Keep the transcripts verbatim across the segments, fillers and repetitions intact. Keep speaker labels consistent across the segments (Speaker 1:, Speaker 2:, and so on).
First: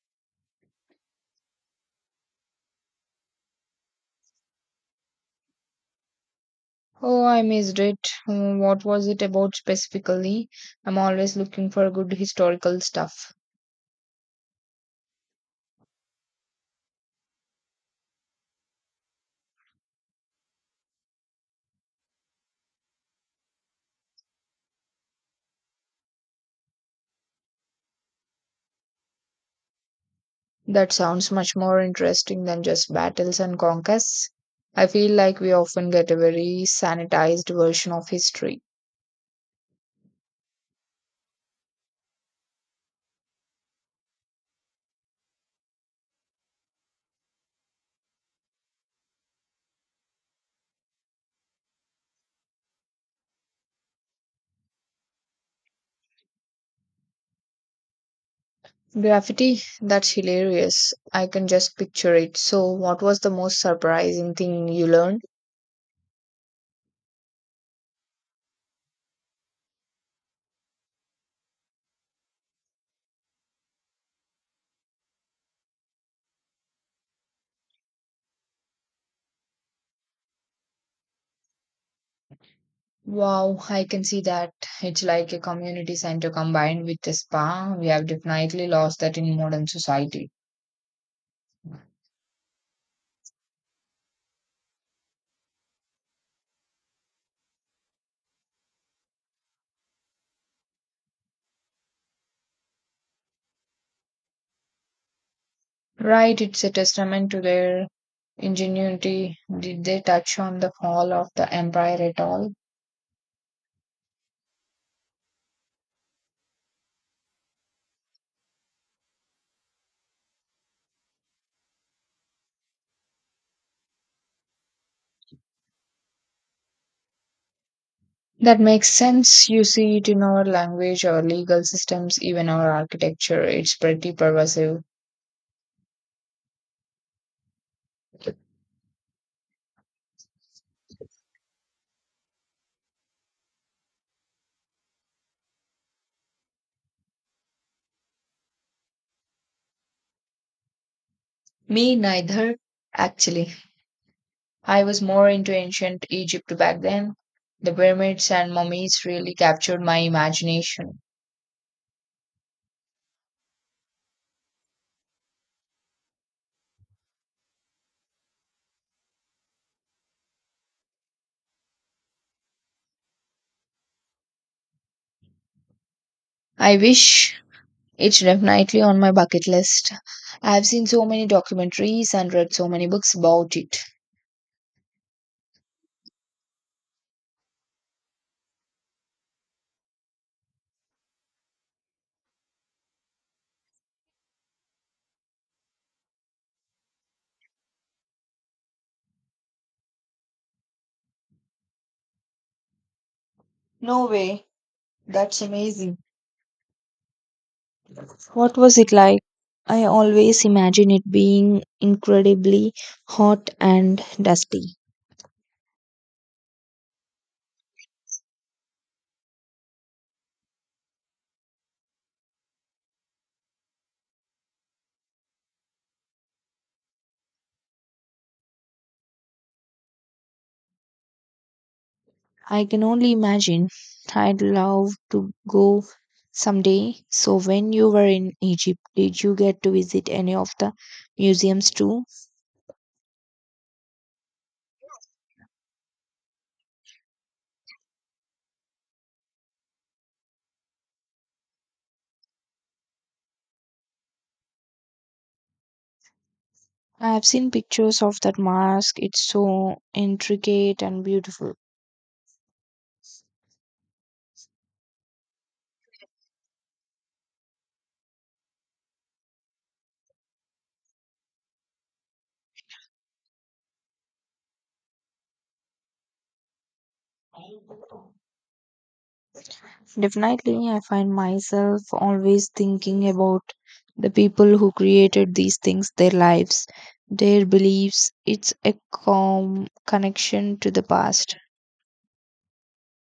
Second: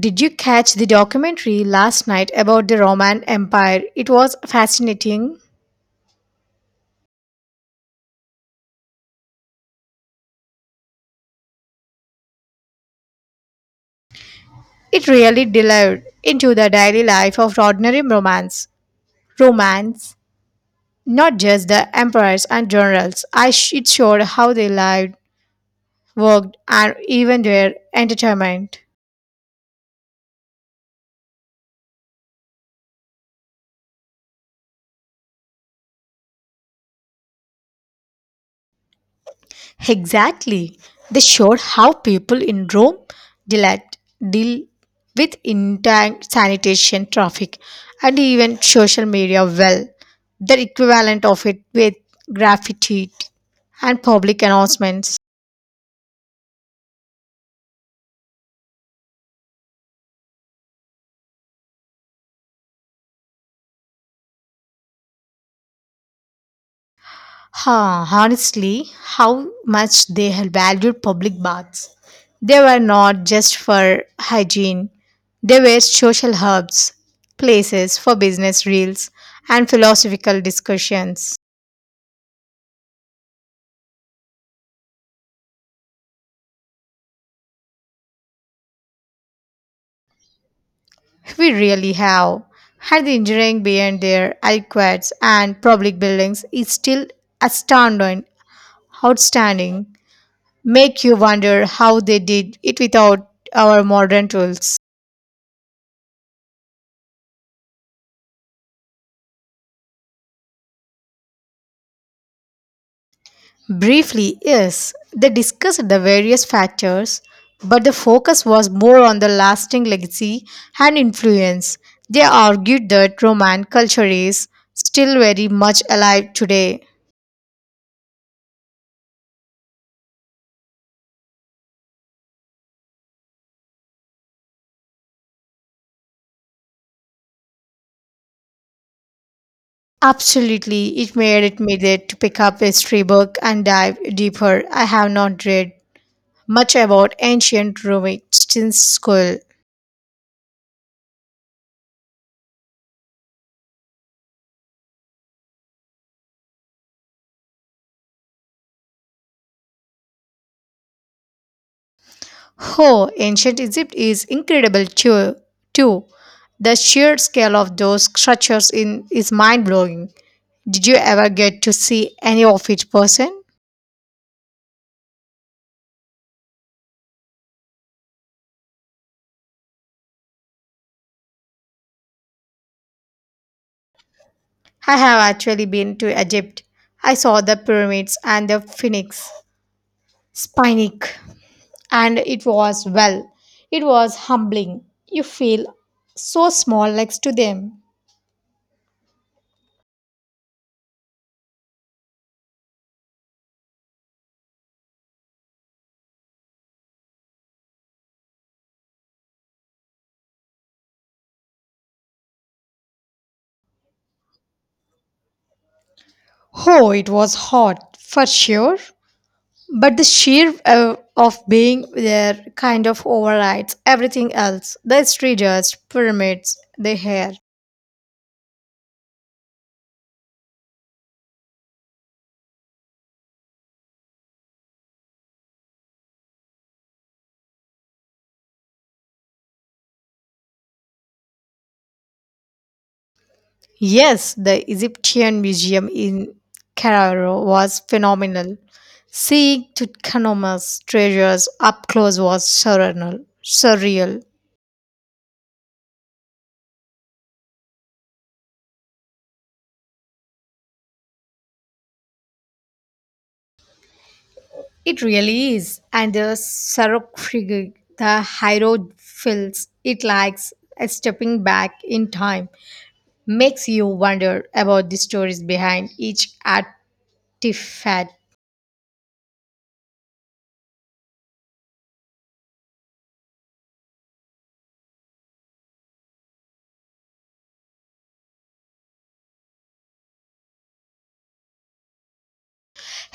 Speaker 1: Did you catch the documentary last night about the Roman Empire? It was fascinating.
Speaker 2: Oh, I missed it. Uh, What was it about specifically? I'm always looking for good historical stuff.
Speaker 1: It really delved into the daily life of ordinary Romans. Romans, not just the emperors and generals. I sh- it showed how they lived, worked, and even their entertainment.
Speaker 2: That sounds much more interesting than just battles and conquests. I feel like we often get a very sanitized version of history.
Speaker 1: Exactly. They showed how people in Rome deal, deal with intan- sanitation, traffic, and even social media well. The equivalent of it with graffiti and public announcements.
Speaker 2: Graffiti? That's hilarious. I can just picture it. So, what was the most surprising thing you learned?
Speaker 1: Huh, honestly, how much they had valued public baths. They were not just for hygiene, they were social hubs, places for business reels, and philosophical discussions.
Speaker 2: Wow, I can see that. It's like a community center combined with a spa. We have definitely lost that in modern society.
Speaker 1: We really have. Had the engineering behind their aqueducts and public buildings is still astounding, outstanding. Make you wonder how they did it without our modern tools.
Speaker 2: Right, it's a testament to their ingenuity. Did they touch on the fall of the empire at all?
Speaker 1: Briefly, yes, they discussed the various factors, but the focus was more on the lasting legacy and influence. They argued that Roman culture is still very much alive today.
Speaker 2: That makes sense. You see it in our language, our legal systems, even our architecture. It's pretty pervasive.
Speaker 1: Absolutely, it made it made it to pick up history book and dive deeper. I have not read much about ancient Rome since school.
Speaker 2: Me neither, actually. I was more into ancient Egypt back then. The pyramids and mummies really captured my imagination.
Speaker 1: Oh, ancient Egypt is incredible too. too. The sheer scale of those structures in is mind blowing. Did you ever get to see any of it person?
Speaker 2: I wish, it's definitely on my bucket list. I've seen so many documentaries and read so many books about it.
Speaker 1: I have actually been to Egypt. I saw the pyramids and the Phoenix. Spinic. And it was well, it was humbling. You feel so small next to them.
Speaker 2: No way. That's amazing. What was it like? I always imagine it being incredibly hot and dusty.
Speaker 1: Oh, it was hot for sure, but the sheer uh, of being there kind of overrides everything else, the strangers pyramids, the hair.
Speaker 2: I can only imagine. I'd love to go someday. So, when you were in Egypt, did you get to visit any of the museums too?
Speaker 1: Yes, the Egyptian museum in Cairo was phenomenal. Seeing Tutankhamun's treasures up close was surreal surreal
Speaker 2: I have seen pictures of that mask. It's so intricate and beautiful.
Speaker 1: It really is. And the sarcophagus, the hierophils, it likes a stepping back in time, makes you wonder about the stories behind each artifact.
Speaker 2: Definitely, I find myself always thinking about the people who created these things, their lives, their beliefs. It's a calm connection to the past.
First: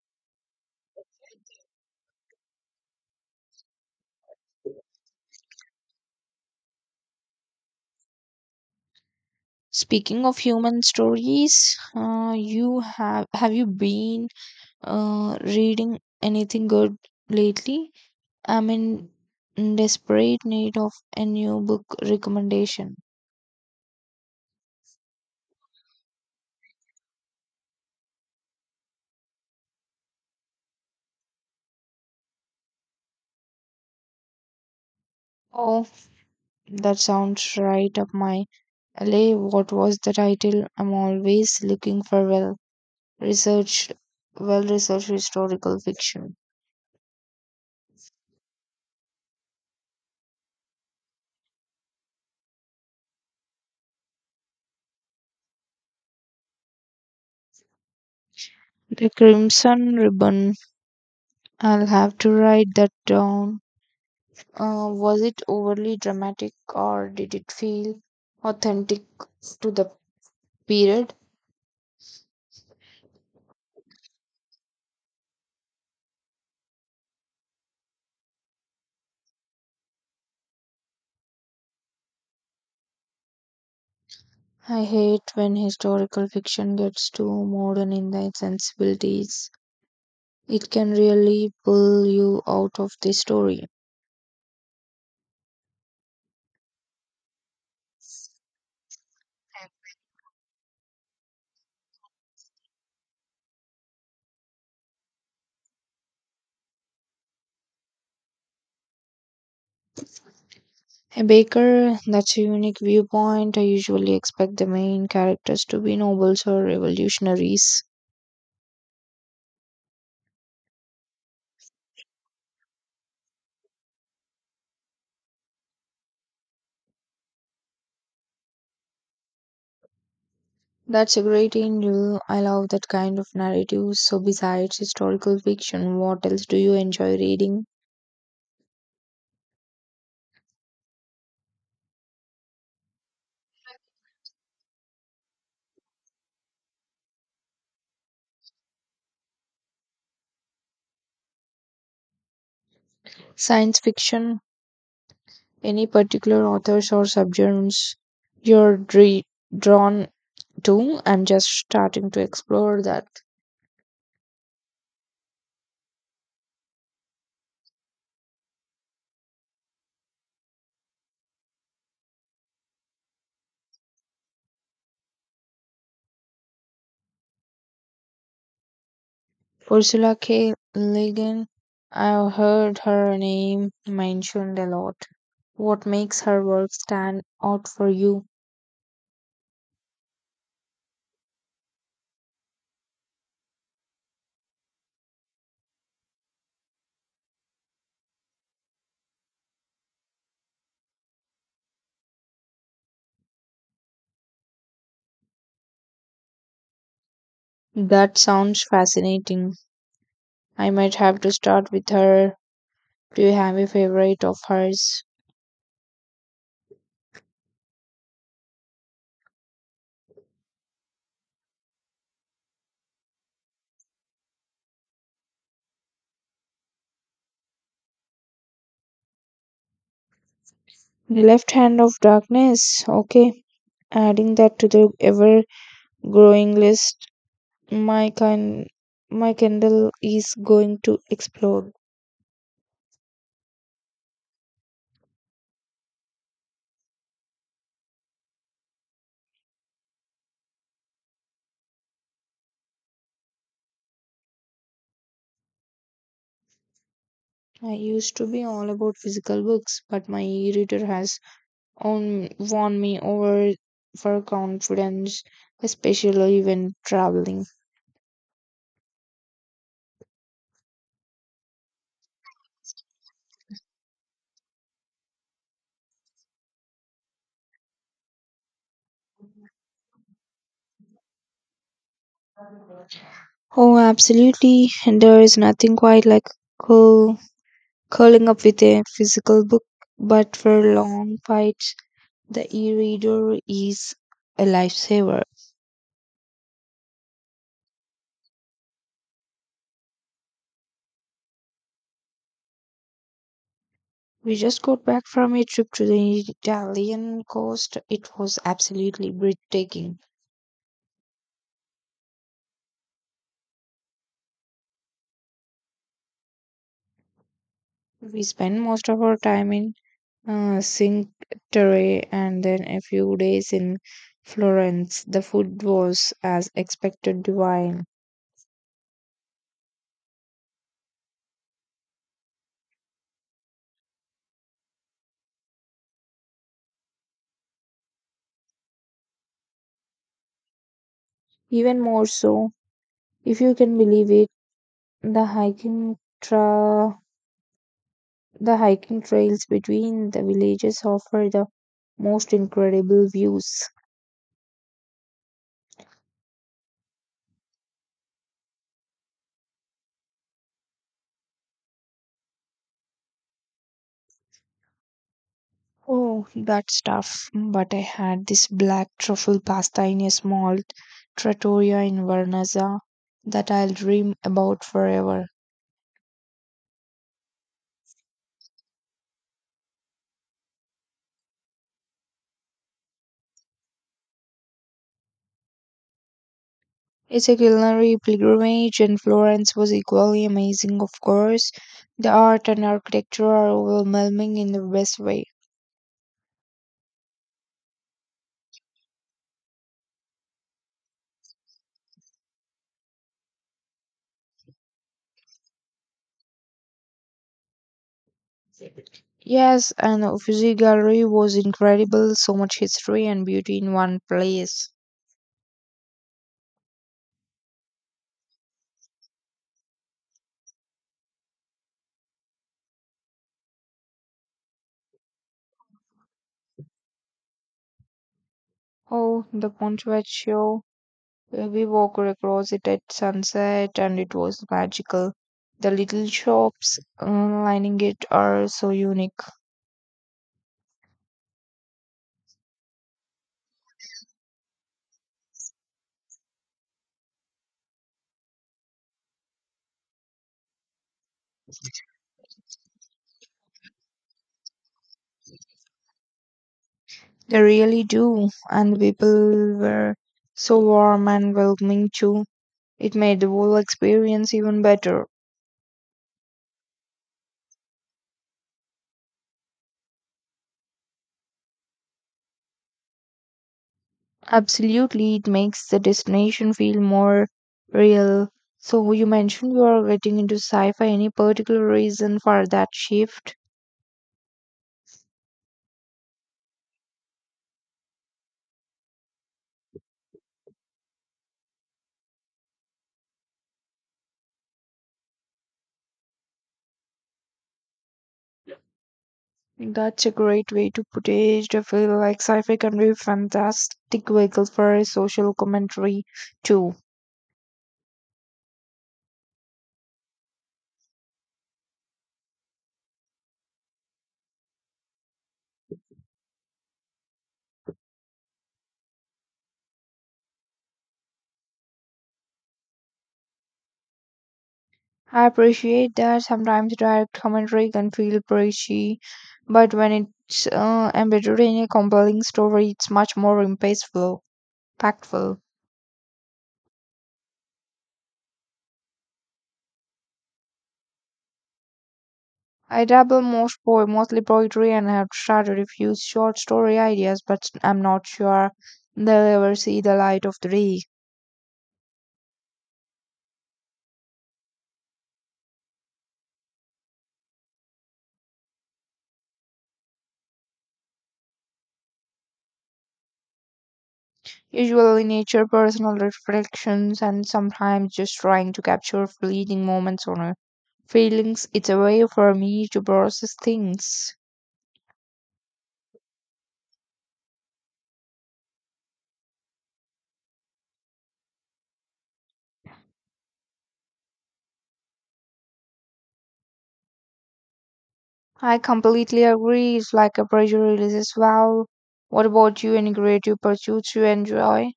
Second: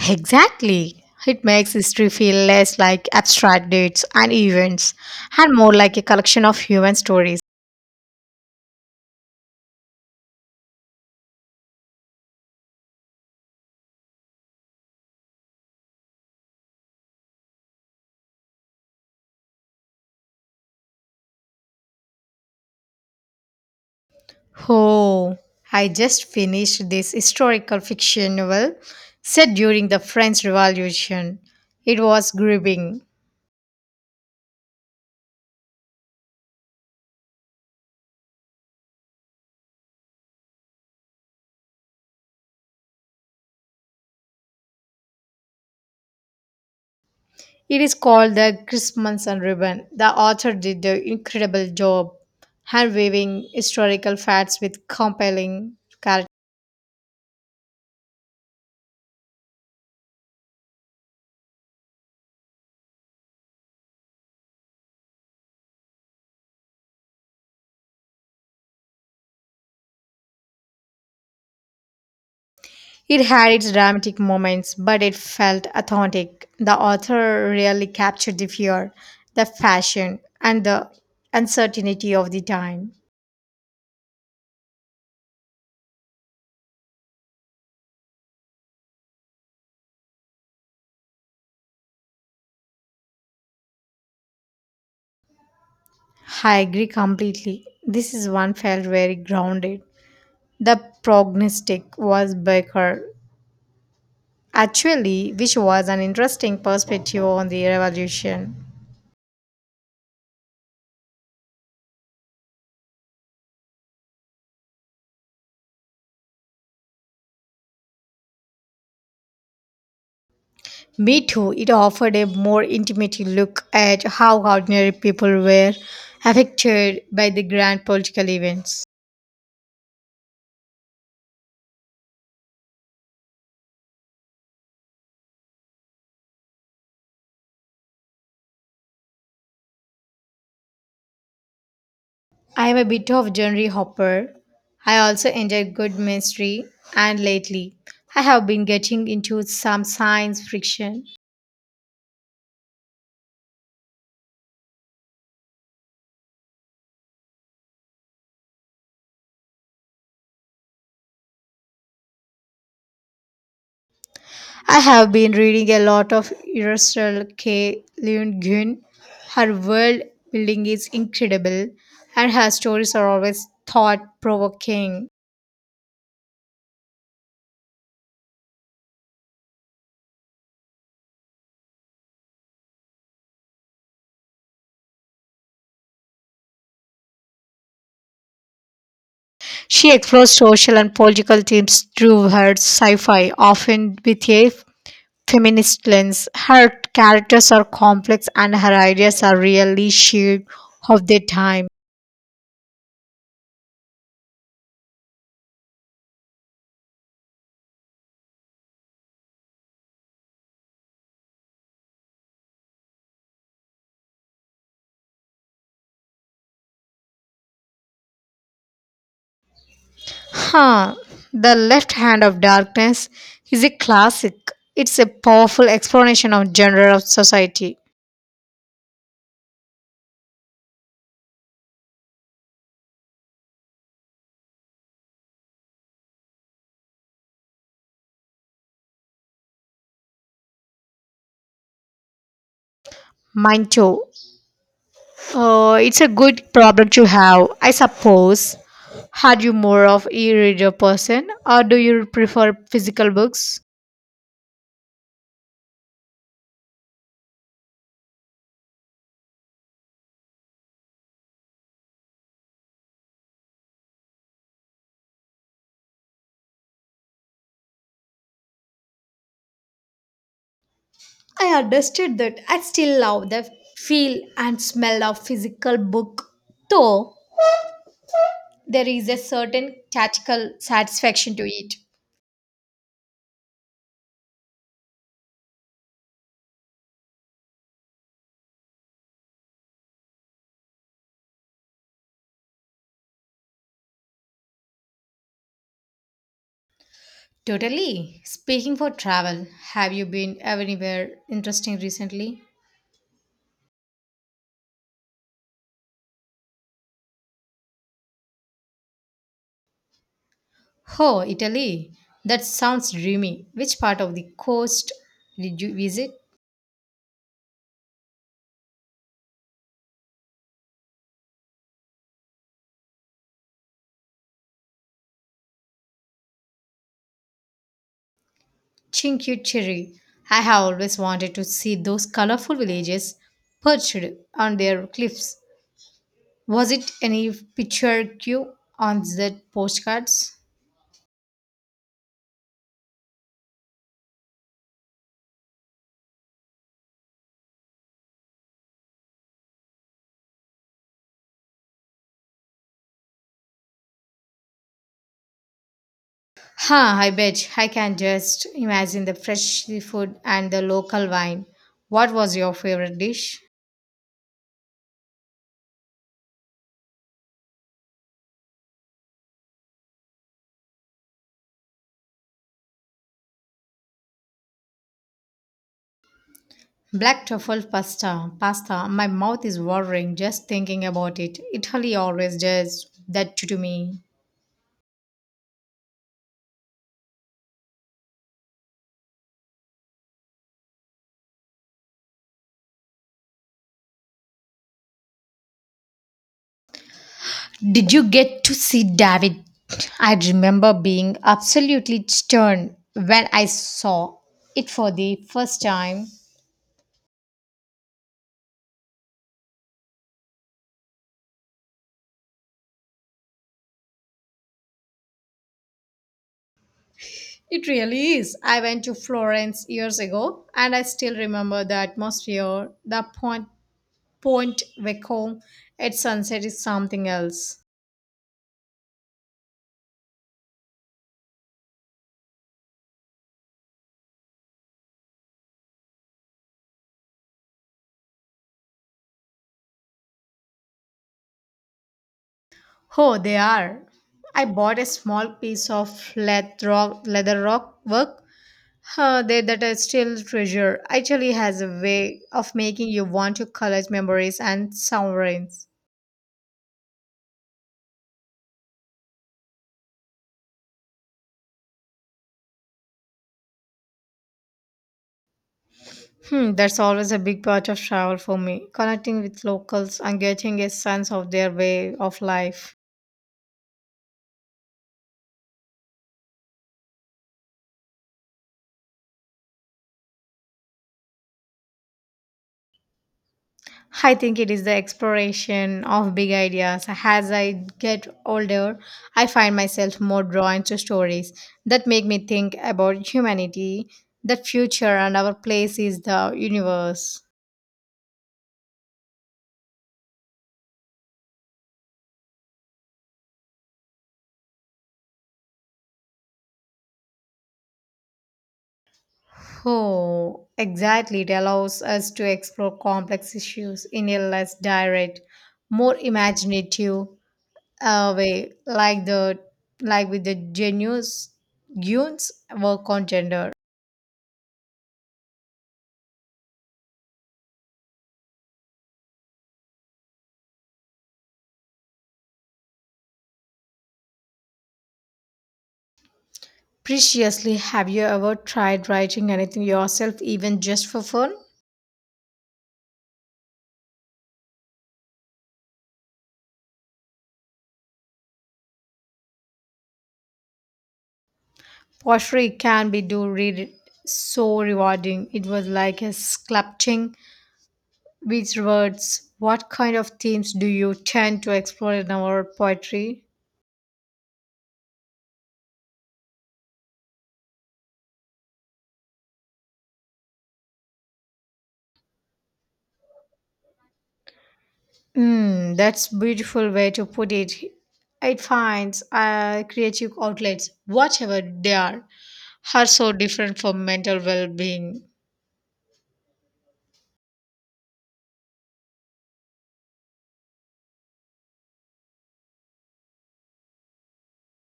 Speaker 1: Exactly. It makes history feel less like abstract dates and events and more like a collection of human stories.
Speaker 2: Speaking of human stories, uh, you have have you been uh, reading anything good lately? I'm in desperate need of a new book recommendation.
Speaker 1: Oh, I just finished this historical fiction novel set during the French Revolution. It was gripping.
Speaker 2: Oh, that sounds right up my alley. What was the title? I'm always looking for well research, well researched historical fiction.
Speaker 1: It is called the Christmas and Ribbon. The author did an incredible job hand-weaving historical facts with compelling character.
Speaker 2: The Crimson Ribbon. I'll have to write that down. Uh, was it overly dramatic or did it feel authentic to the period?
Speaker 1: It had its dramatic moments, but it felt authentic. The author really captured the fear, the fashion, and the uncertainty of the time.
Speaker 2: I hate when historical fiction gets too modern in the sensibilities. It can really pull you out of the story.
Speaker 1: I agree completely. This is one felt very grounded. The prognostic was Baker, actually, which was an interesting perspective on the revolution.
Speaker 2: A baker, that's a unique viewpoint. I usually expect the main characters to be nobles or revolutionaries.
Speaker 1: Me too. It offered a more intimate look at how ordinary people were affected by the grand political events.
Speaker 2: That's a great angle. I love that kind of narrative. So, besides historical fiction, what else do you enjoy reading?
Speaker 1: I am a bit of genre hopper. I also enjoy good mystery, and lately, I have been getting into some science fiction.
Speaker 2: Science fiction? Any particular authors or subgenres you're dre- drawn to? I'm just starting to explore that.
Speaker 1: I have been reading a lot of Ursula K. Le Guin. Her world building is incredible, and her stories are always thought provoking.
Speaker 2: Ursula K. Le Guin, I've heard her name mentioned a lot. What makes her work stand out for you?
Speaker 1: She explores social and political themes through her sci fi, often with a feminist lens. Her characters are complex and her ideas are really shared of their time.
Speaker 2: That sounds fascinating. I might have to start with her. Do you have a favorite of hers?
Speaker 1: Huh, The Left Hand of Darkness is a classic. It's a powerful explanation of genre of society.
Speaker 2: The Left Hand of Darkness. Okay, adding that to the ever growing list. My kind, my Kindle is going to explode.
Speaker 1: Mine too. Uh, it's a good problem to have, I suppose. Are you more of e-reader person or do you prefer physical books?
Speaker 2: I used to be all about physical books, but my e-reader has on won me over for confidence, especially when traveling.
Speaker 1: I understood that I still love the feel and smell of physical book, though there is a certain tactical satisfaction to it.
Speaker 2: Oh, absolutely. And there is nothing quite like curl, curling up with a physical book, but for long fights, the e reader is a lifesaver.
Speaker 1: Totally. Speaking for travel, have you been anywhere interesting recently?
Speaker 2: We just got back from a trip to the Italian coast. It was absolutely breathtaking.
Speaker 1: Oh, Italy. That sounds dreamy. Which part of the coast did you visit?
Speaker 2: We spent most of our time in uh, Cinque Terre, and then a few days in Florence. The food was, as expected, divine.
Speaker 1: Cinque Terre. I have always wanted to see those colorful villages perched on their cliffs. Was it any picture cue on the postcards?
Speaker 2: Even more so, if you can believe it, the hiking tra- the hiking trails between the villages offer the most incredible views.
Speaker 1: Huh, I bet. I can just imagine the fresh seafood and the local wine. What was your favorite dish?
Speaker 2: Oh, that stuff! But I had this black truffle pasta in a small trattoria in Vernazza that I'll dream about forever.
Speaker 1: Black truffle pasta. Pasta. My mouth is watering just thinking about it. Italy always does that to me.
Speaker 2: It's a culinary pilgrimage, and Florence was equally amazing, of course. The art and architecture are overwhelming in the best way.
Speaker 1: Did you get to see David? I remember being absolutely stunned when I saw it for the first time.
Speaker 2: Yes, and the Uffizi Gallery was incredible, so much history and beauty in one place.
Speaker 1: It really is. I went to Florence years ago and I still remember the atmosphere, the point, point Vecchio at sunset is something else.
Speaker 2: Oh, the Ponte Vecchio. We walked across it at sunset, and it was magical. The little shops uh, lining it are so unique.
Speaker 1: Oh, they are. I bought a small piece of leather rock, leather rock work uh, there that I still treasure. Actually has a way of making you want to collect memories and sovereigns.
Speaker 2: They really do, and the people were so warm and welcoming too. It made the whole experience even better.
Speaker 1: Hmm, that's always a big part of travel for me, connecting with locals and getting a sense of their way of life.
Speaker 2: Absolutely, it makes the destination feel more real. So, you mentioned you are getting into sci fi. Any particular reason for that shift?
Speaker 1: I think it is the exploration of big ideas. As I get older, I find myself more drawn to stories that make me think about humanity, the future, and our place in the universe.
Speaker 2: That's a great way to put it. I feel like sci fi can be a fantastic vehicle for a social commentary, too.
Speaker 1: Oh, exactly. It allows us to explore complex issues in a less direct, more imaginative uh, way, like the like with the genius Gunes' work on gender.
Speaker 2: I appreciate that sometimes direct commentary can feel preachy, but when it's uh, embedded in a compelling story, it's much more impactful. Impactful.
Speaker 1: Preciously, have you ever tried writing anything yourself, even just for fun?
Speaker 2: I dabble most po- mostly poetry and have started a few short story ideas, but I'm not sure they'll ever see the light of the day.
Speaker 1: Pottery can be do read it so rewarding. It was like a sculpting with words. What kind of themes do you tend to explore in our poetry?
Speaker 2: Usually nature, personal reflections, and sometimes just trying to capture fleeting moments or feelings. It's a way for me to process things.
Speaker 1: Mm, that's beautiful way to put it. It finds uh, creative outlets, whatever they are, are so different for mental well-being.
Speaker 2: I completely agree. It's like a pressure release as well. What about you? Any creative pursuits you enjoy?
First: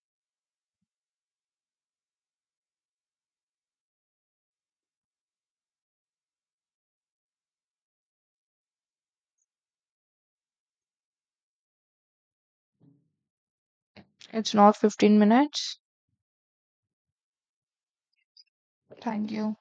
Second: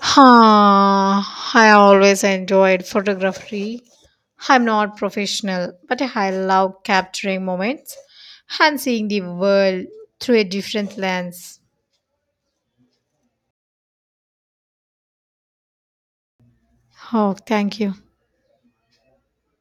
Speaker 1: Huh, I always enjoyed photography. I'm not professional, but I love capturing moments and seeing the world through a different lens.
Speaker 2: It's not fifteen minutes.
Speaker 1: Oh, thank you.
Speaker 2: Thank you.